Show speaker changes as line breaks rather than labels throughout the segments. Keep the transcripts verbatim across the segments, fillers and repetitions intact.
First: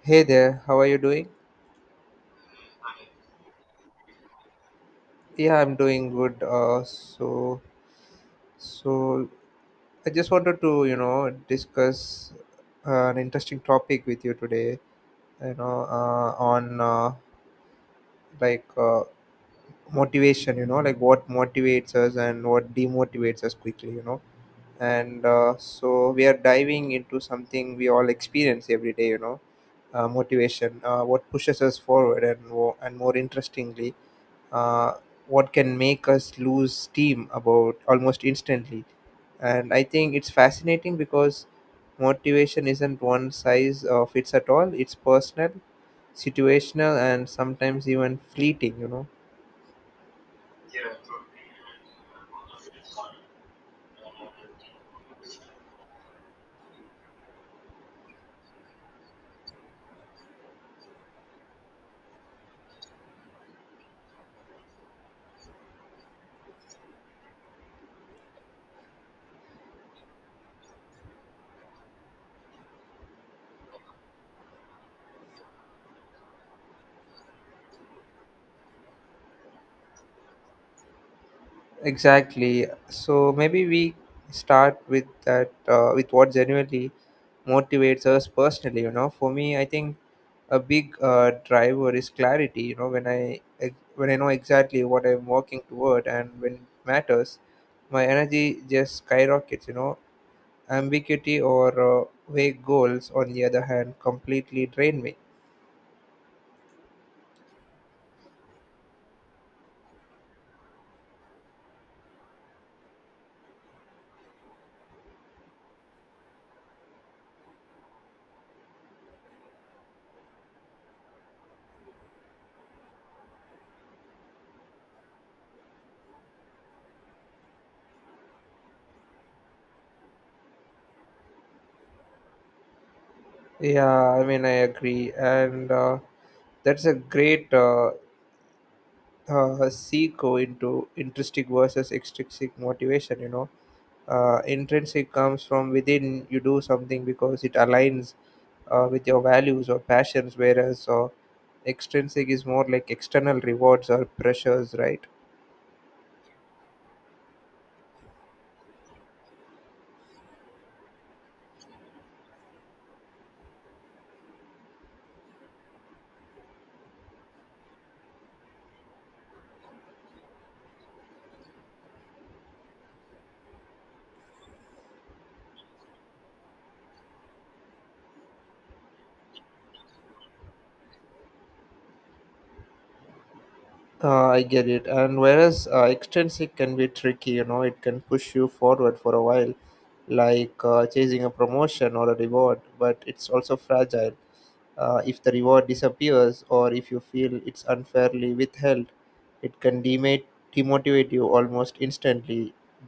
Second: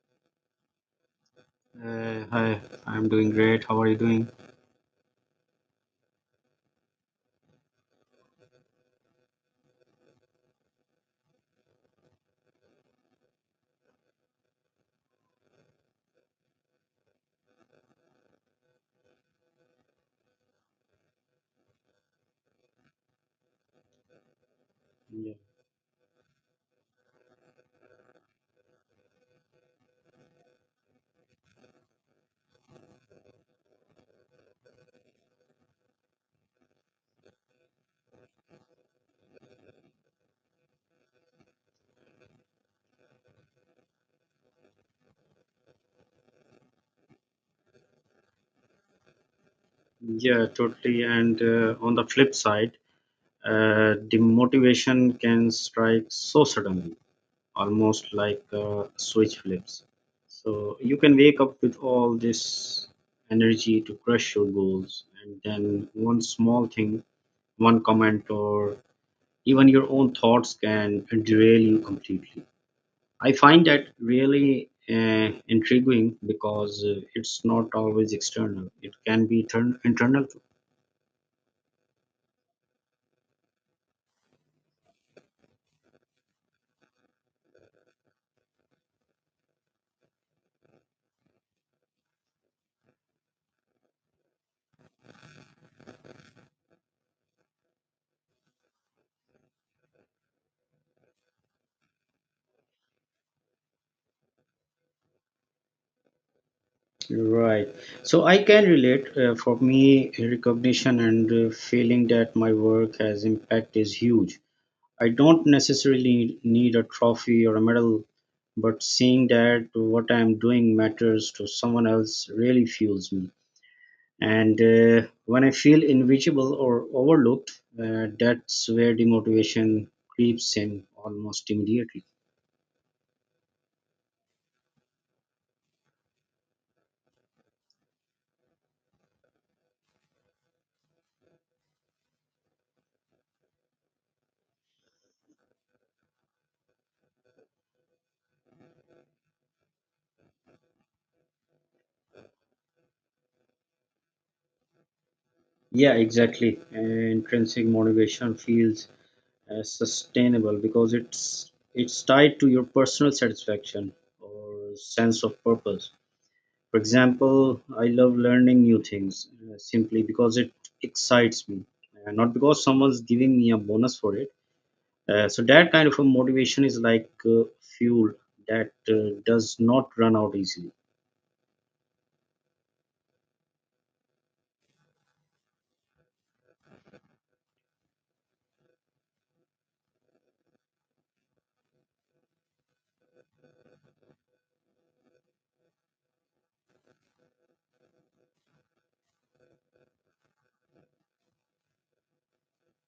Hey there, how are you doing?
Uh, hi, I'm doing great. How are you doing?
Yeah, I'm doing good. Uh, so, so I just wanted to, you know, discuss uh, an interesting topic with you today. You know, uh, on uh, like uh, Motivation. You know, like what motivates us and what demotivates us quickly. You know, and
Yeah,
uh, So we are diving into something we all experience every day. You know, uh, motivation. Uh, what pushes us forward and wo- and more interestingly, uh, what can make us lose steam about almost instantly. And I think it's fascinating because motivation isn't one size uh, fits at all. It's personal, situational, and sometimes even fleeting. You know.
yeah, totally. And uh, on the flip side, uh, demotivation can strike so suddenly, almost like a switch flips. So you can wake up with all this energy to crush your goals, and then one small thing, one comment, or even your own thoughts can derail you completely. I find that really uh, intriguing because uh, it's not always external. It can be turn- internal, too.
Exactly. So maybe we start with that, uh, with what genuinely motivates us personally. You know, for me, I think a big uh, driver is clarity. You know, when I ex- when I know exactly what I'm working toward and when it matters, my energy just skyrockets. You know, ambiguity or uh, vague goals, on the other hand, completely drain me.
Right. So I can relate. Uh, for me, recognition and uh, feeling that my work has impact is huge. I don't necessarily need a trophy or a medal, but seeing that what I'm doing matters to someone else really fuels me. And uh, when I feel invisible or overlooked, uh, that's where demotivation creeps in almost immediately.
Yeah, I mean, I agree, and uh, that's a great uh, uh, seco into intrinsic versus extrinsic motivation. You know, uh, intrinsic comes from within. You do something because it aligns uh, with your values or passions, whereas uh, extrinsic is more like external rewards or pressures, right?
Yeah, exactly, intrinsic motivation feels uh, sustainable because it's it's tied to your personal satisfaction or sense of purpose. For example, I love learning new things uh, simply because it excites me, uh, not because someone's giving me a bonus for it. Uh, so that kind of a motivation is like uh, fuel that uh, does not run out easily.
uh, I get it. And whereas uh, extrinsic can be tricky, you know, it can push you forward for a while, like uh, chasing a promotion or a reward, but it's also fragile. Uh, if the reward disappears or if you feel it's unfairly withheld, it can demate, demotivate you almost instantly.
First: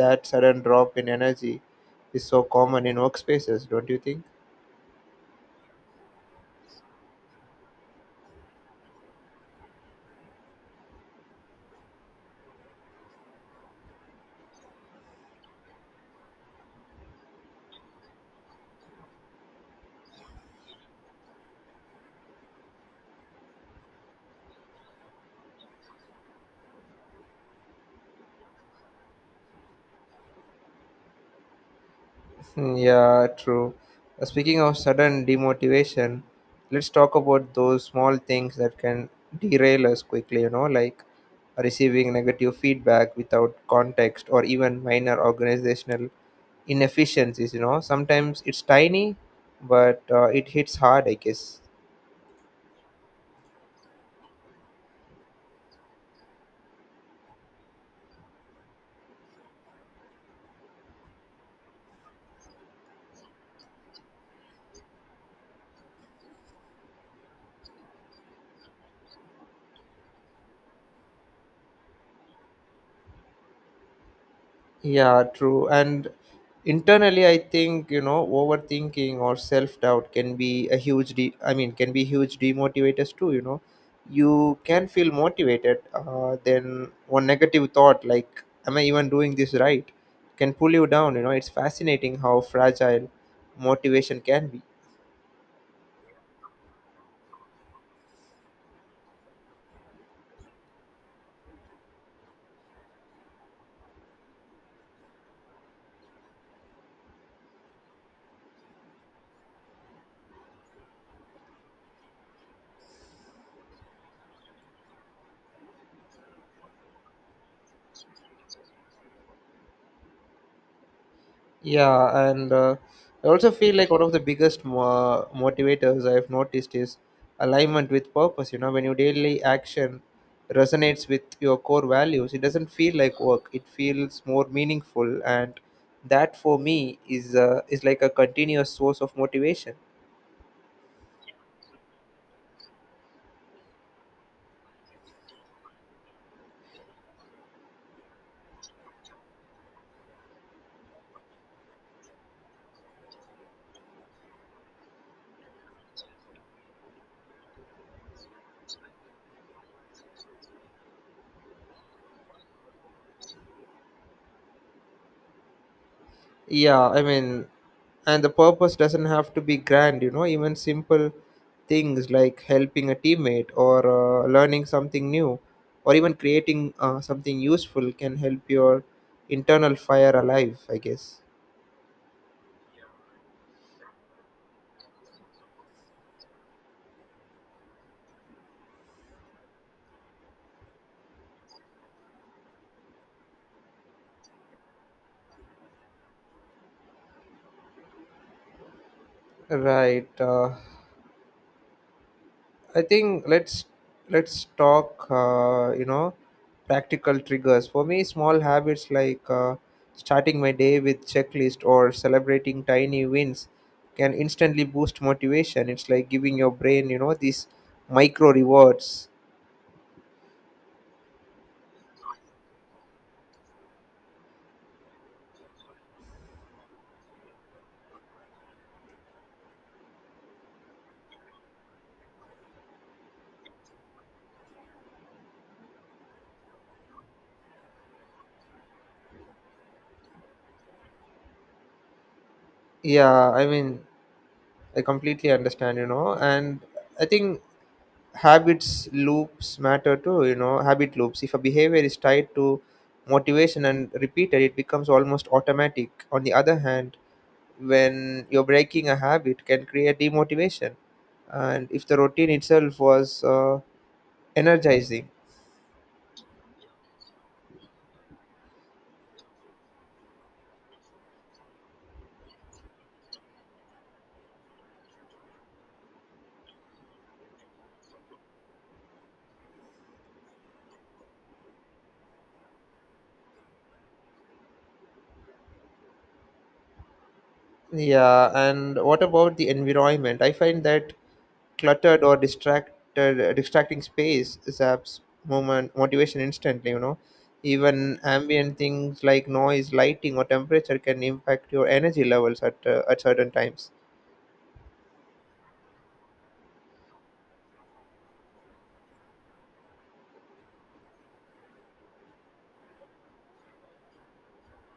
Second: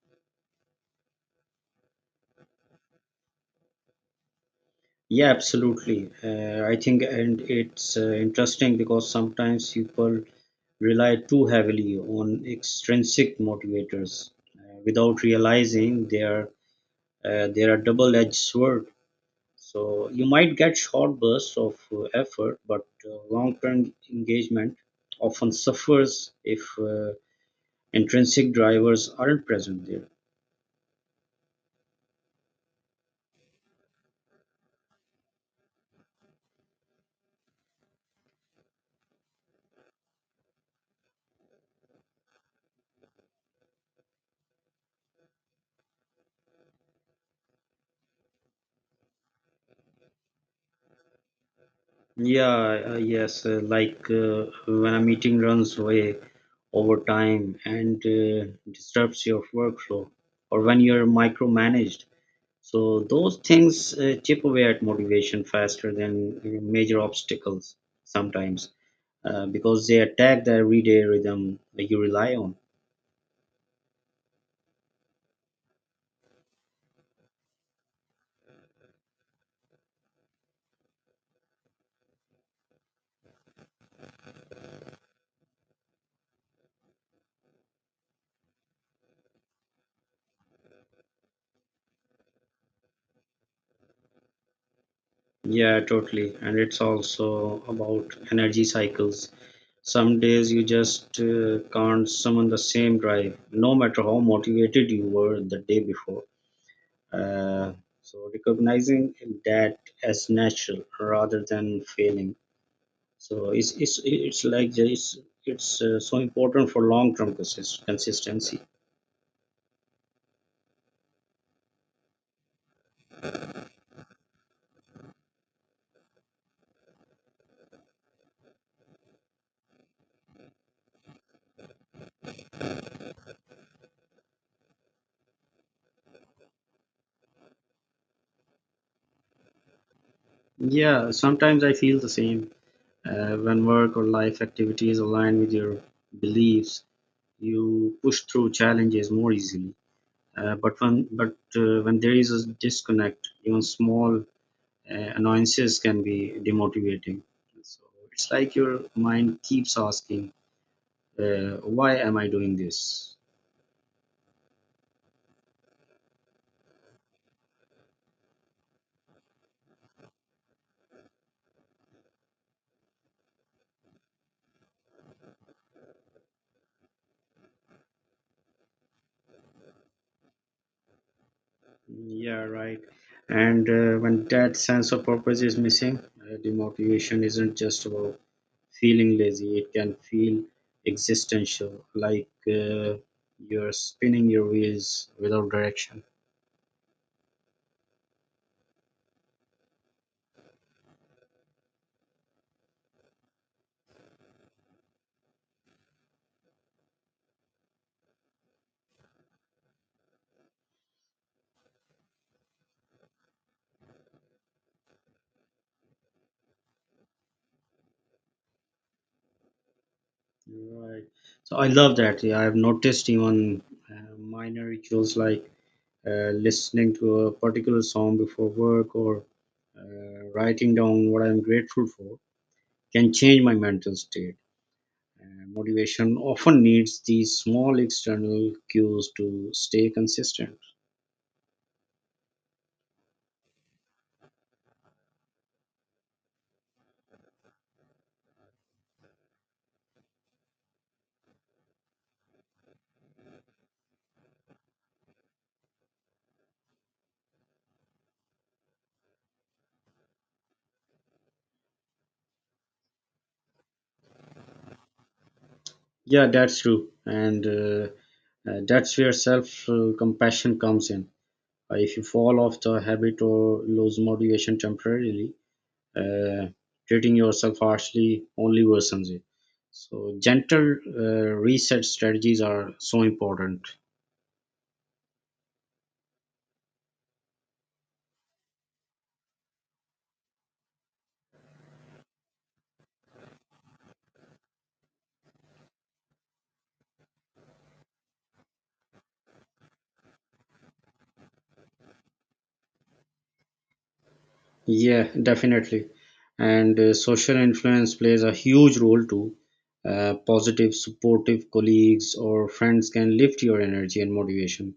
That sudden drop in energy is so common in workspaces, don't you think?
Yeah, absolutely. Uh, I think, and it's uh, interesting because sometimes people rely too heavily on extrinsic motivators uh, without realizing they are uh, they are double-edged sword. So you might get short bursts of uh, effort, but uh, long-term engagement often suffers if uh, intrinsic drivers aren't present there.
Hmm. Yeah, true. Uh, Speaking of sudden demotivation, let's talk about those small things that can derail us quickly, you know, like receiving negative feedback without context or even minor organizational inefficiencies. You know, sometimes it's tiny, but uh, it hits hard, I guess.
Yeah, uh, yes, uh, like uh, when a meeting runs away over time and uh, disrupts your workflow, or when you're micromanaged. So those things uh, chip away at motivation faster than uh, major obstacles sometimes, uh, because they attack the everyday rhythm that you rely on.
Yeah, true. And internally, I think, you know, overthinking or self doubt can be a huge de- I mean can be huge demotivators too. You know, you can feel motivated, uh, then one negative thought, like, am I even doing this right, can pull you down. You know, it's fascinating how fragile motivation can be.
Yeah, totally. And it's also about energy cycles. Some days you just uh, can't summon the same drive, no matter how motivated you were the day before. Uh, so recognizing that as natural rather than failing. So it's it's it's like the- it's it's uh, so important for long term consistency.
Yeah, and uh, I also feel like one of the biggest mo- motivators I've noticed is alignment with purpose. You know, when your daily action resonates with your core values, it doesn't feel like work. It feels more meaningful, and that for me is uh, is like a continuous source of motivation.
Yeah, sometimes I feel the same uh, when work or life activities align with your beliefs, you push through challenges more easily. Uh, but when but uh, when there is a disconnect, even small uh, annoyances can be demotivating. So it's like your mind keeps asking, uh, "Why am I doing this?"
Yeah, I mean, and the purpose doesn't have to be grand. You know, even simple things like helping a teammate or uh, learning something new or even creating uh, something useful can help your internal fire alive, I guess.
Yeah, right. And uh, when that sense of purpose is missing, uh, demotivation isn't just about feeling lazy. It can feel existential, like uh, you're spinning your wheels without direction.
Right. Uh, I think let's let's talk. Uh, you know, practical triggers for me. Small habits like uh, starting my day with checklist or celebrating tiny wins can instantly boost motivation. It's like giving your brain, you know, these micro rewards.
Right. So I love that. Yeah, I've noticed even uh, minor rituals like uh, listening to a particular song before work or uh, writing down what I'm grateful for can change my mental state. Uh, motivation often needs these small external cues to stay consistent.
Yeah, I mean, I completely understand. You know, and I think habits loops matter too. You know, habit loops. If a behavior is tied to motivation and repeated, it becomes almost automatic. On the other hand, when you're breaking a habit can create demotivation, and if the routine itself was uh, energizing.
Yeah, that's true. And uh, uh, that's where self uh, compassion comes in. Uh, if you fall off the habit or lose motivation temporarily, uh, treating yourself harshly only worsens it. So, gentle uh, reset strategies are so important.
Yeah, and what about the environment? I find that cluttered or distracted distracting space zaps moment motivation instantly. You know, even ambient things like noise, lighting, or temperature can impact your energy levels at uh, at certain times.
Yeah, definitely. And uh, social influence plays a huge role too. Uh, positive, supportive colleagues or friends can lift your energy and motivation,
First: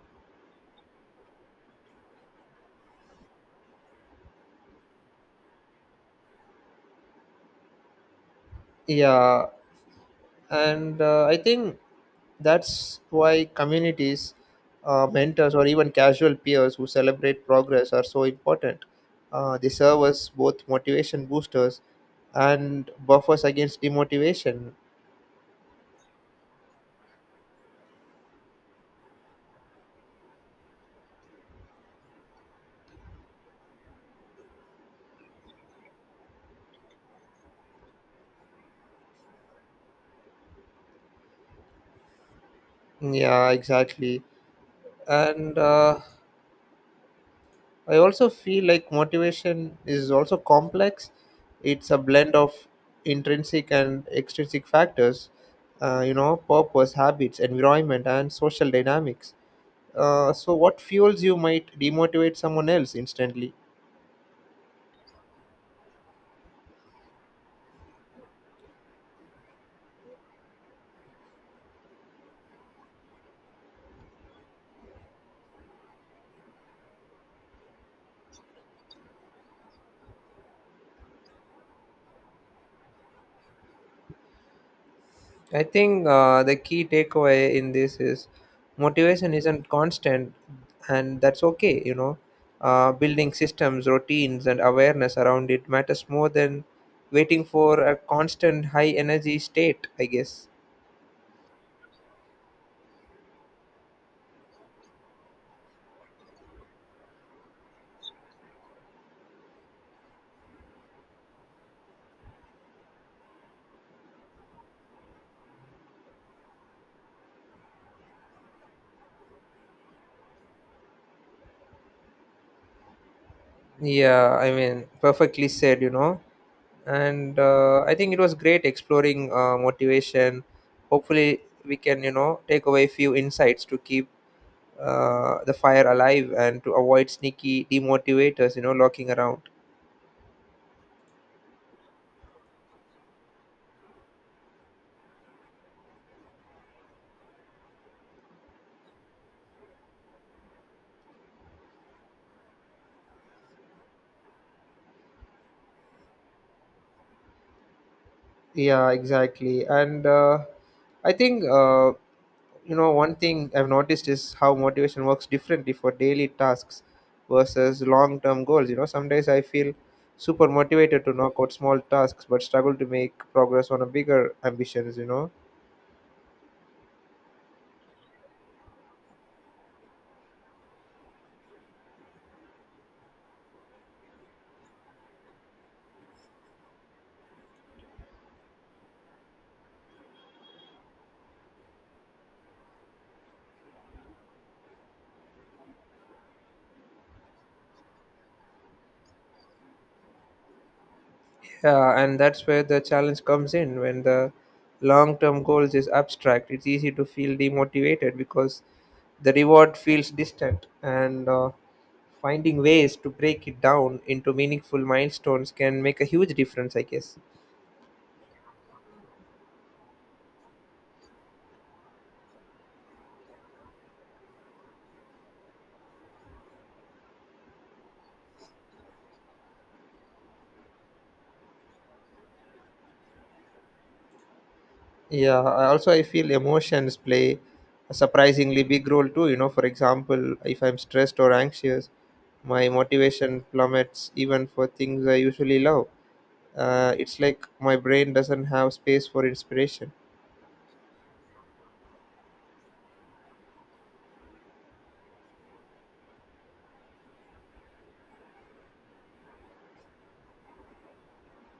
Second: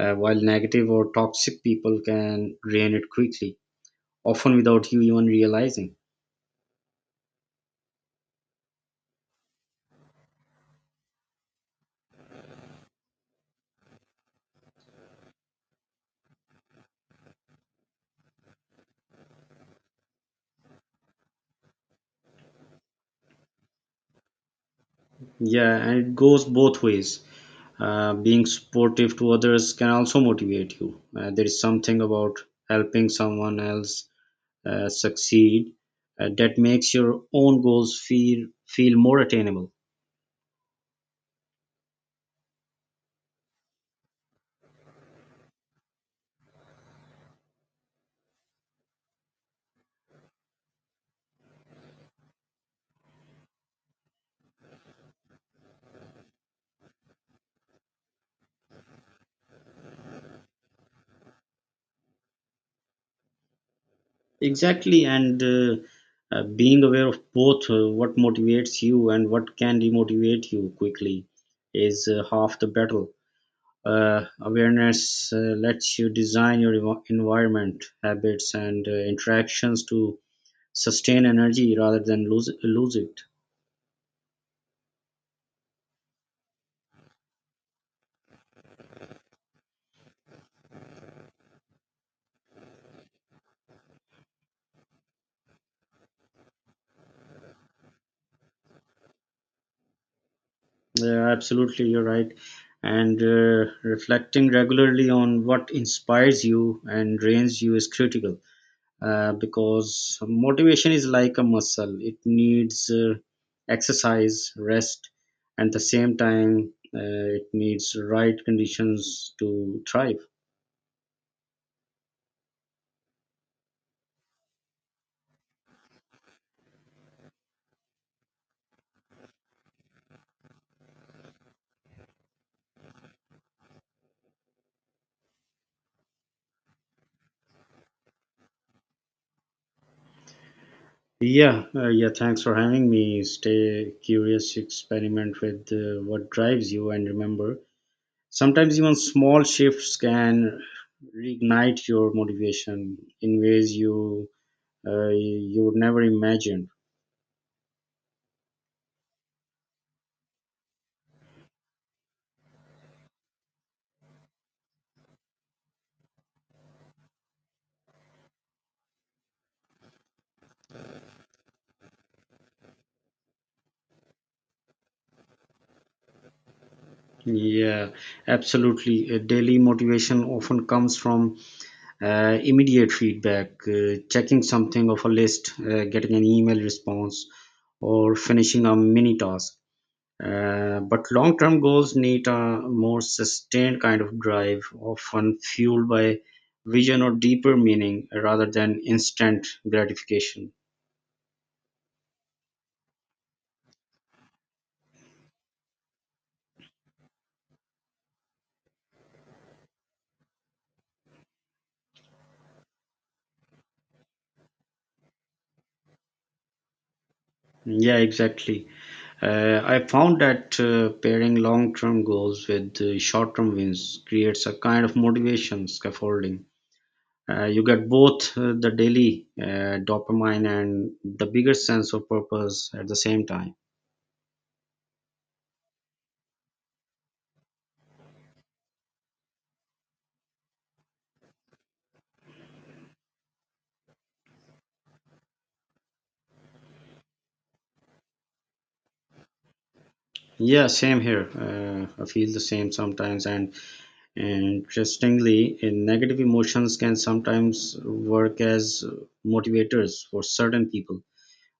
uh, while negative or toxic people can drain it quickly, often without you even realizing.
Yeah, and uh, I think that's why communities, uh, mentors, or even casual peers who celebrate progress are so important. Uh, they serve as both motivation boosters and buffers against demotivation.
Yeah, and it goes both ways. Uh, being supportive to others can also motivate you. Uh, there is something about helping someone else uh, succeed uh, that makes your own goals feel feel more attainable.
Yeah, exactly. And uh, I also feel like motivation is also complex. It's a blend of intrinsic and extrinsic factors, uh, you know, purpose, habits, environment, and social dynamics. Uh, so, what fuels you might demotivate someone else instantly.
Exactly, and uh, uh, being aware of both uh, what motivates you and what can demotivate you quickly is uh, half the battle. Uh, awareness uh, lets you design your envi- environment, habits, and uh, interactions to sustain energy rather than lose lose it.
I think uh, the key takeaway in this is motivation isn't constant, and that's okay. You know, uh, building systems, routines, and awareness around it matters more than waiting for a constant high energy state, I guess.
Yeah, absolutely, you're right. And uh, reflecting regularly on what inspires you and drains you is critical, uh, because motivation is like a muscle. It needs uh, exercise, rest, and at the same time uh, it needs right conditions to thrive.
Yeah, I mean, perfectly said. You know, and uh, I think it was great exploring uh, motivation. Hopefully, we can, you know, take away few insights to keep uh, the fire alive and to avoid sneaky demotivators, you know, locking around.
Yeah uh, yeah thanks for having me. Stay curious, experiment with uh, what drives you, and remember, sometimes even small shifts can reignite your motivation in ways you uh, you would never imagined.
Yeah, exactly. And uh, I think uh, you know, one thing I've noticed is how motivation works differently for daily tasks versus long term goals. You know, some days I feel super motivated to knock out small tasks but struggle to make progress on a bigger ambitions, you know.
Yeah, absolutely. Uh, daily motivation often comes from uh, immediate feedback, uh, checking something off a list, uh, getting an email response, or finishing a mini task. Uh, but long term goals need a more sustained kind of drive, often fueled by vision or deeper meaning rather than instant gratification.
Yeah, and that's where the challenge comes in. When the long term goals is abstract, it's easy to feel demotivated because the reward feels distant. And uh, finding ways to break it down into meaningful milestones can make a huge difference, I guess.
Yeah, exactly. Uh, I found that uh, pairing long term goals with uh, short term wins creates a kind of motivation scaffolding. Uh, you get both uh, the daily uh, dopamine and the bigger sense of purpose at the same time.
Yeah, I- also I feel emotions play a surprisingly big role too. You know, for example, if I'm stressed or anxious, my motivation plummets even for things I usually love. Uh, it's like my brain doesn't have space for inspiration.
Yeah, same here. Uh, I feel the same sometimes. And interestingly, eh, negative emotions can sometimes work as motivators for certain people,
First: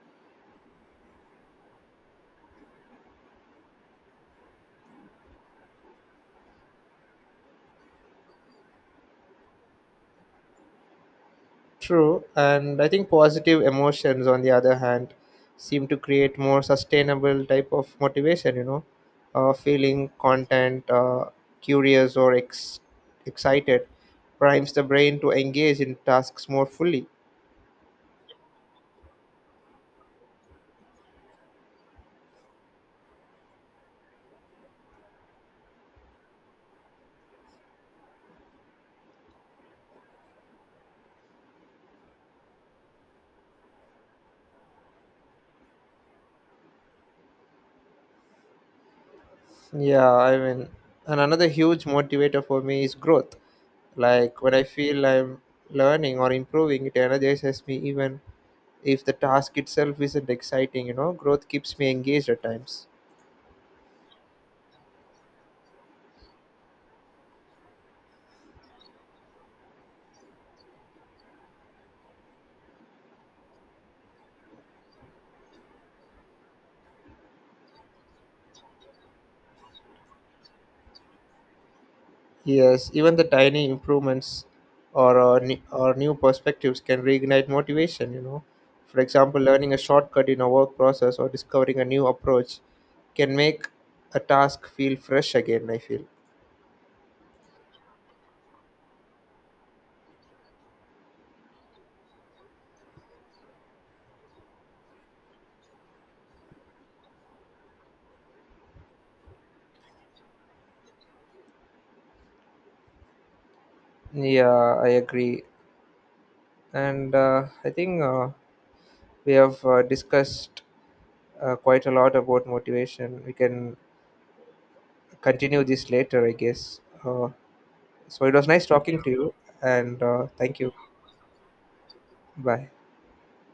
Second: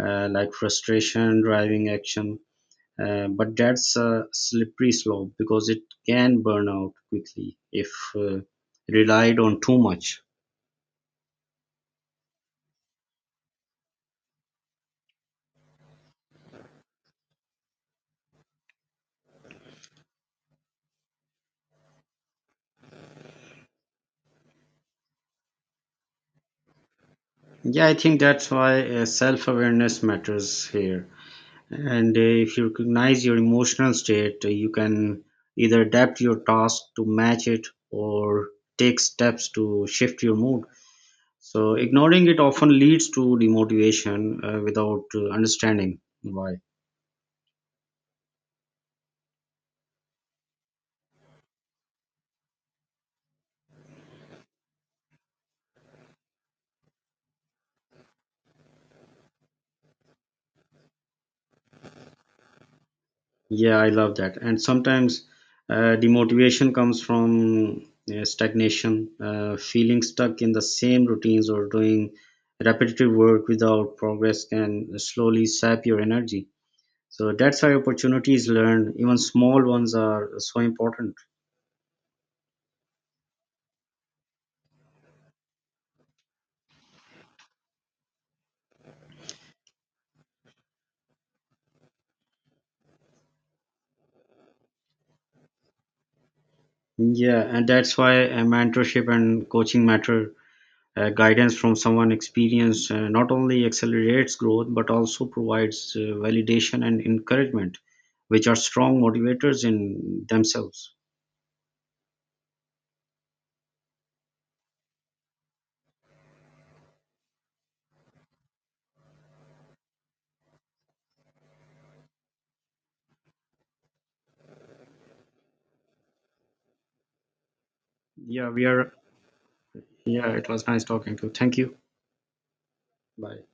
uh, like frustration, driving action. Uh, but that's a slippery slope because it can burn out quickly if uh, relied on too much.
True, and I think positive emotions, on the other hand, seem to create more sustainable type of motivation. You know, uh, feeling content, uh, curious or ex- excited, primes the brain to engage in tasks more fully.
Yeah, I think that's why uh, self awareness matters here. And uh, if you recognize your emotional state, uh, you can either adapt your task to match it or take steps to shift your mood. So, ignoring it often leads to demotivation uh, without uh, understanding why.
Yeah, I mean, and another huge motivator for me is growth. Like when I feel I'm learning or improving, it energizes me even if the task itself isn't exciting. You know, growth keeps me engaged at times.
Yeah, I love that. And sometimes uh, demotivation comes from uh, stagnation, uh, feeling stuck in the same routines or doing repetitive work without progress can slowly sap your energy. So that's why opportunities learned, even small ones, are so important.
Yes, even the tiny improvements or uh, ne- or new perspectives can reignite motivation. You know, for example, learning a shortcut in a work process or discovering a new approach can make a task feel fresh again, I feel.
Yeah, and that's why uh, mentorship and coaching matter. Uh, guidance from someone experienced uh, not only accelerates growth but also provides uh, validation and encouragement, which are strong motivators in themselves.
Yeah, I agree. And uh, I think uh, we have uh, discussed uh, quite a lot about motivation. We can continue this later, I guess. Uh, so it was
Yeah,
nice
we are.
talking to you, and uh,
Yeah, it
thank
was
you.
nice talking to you. Thank you.
Bye.
Bye.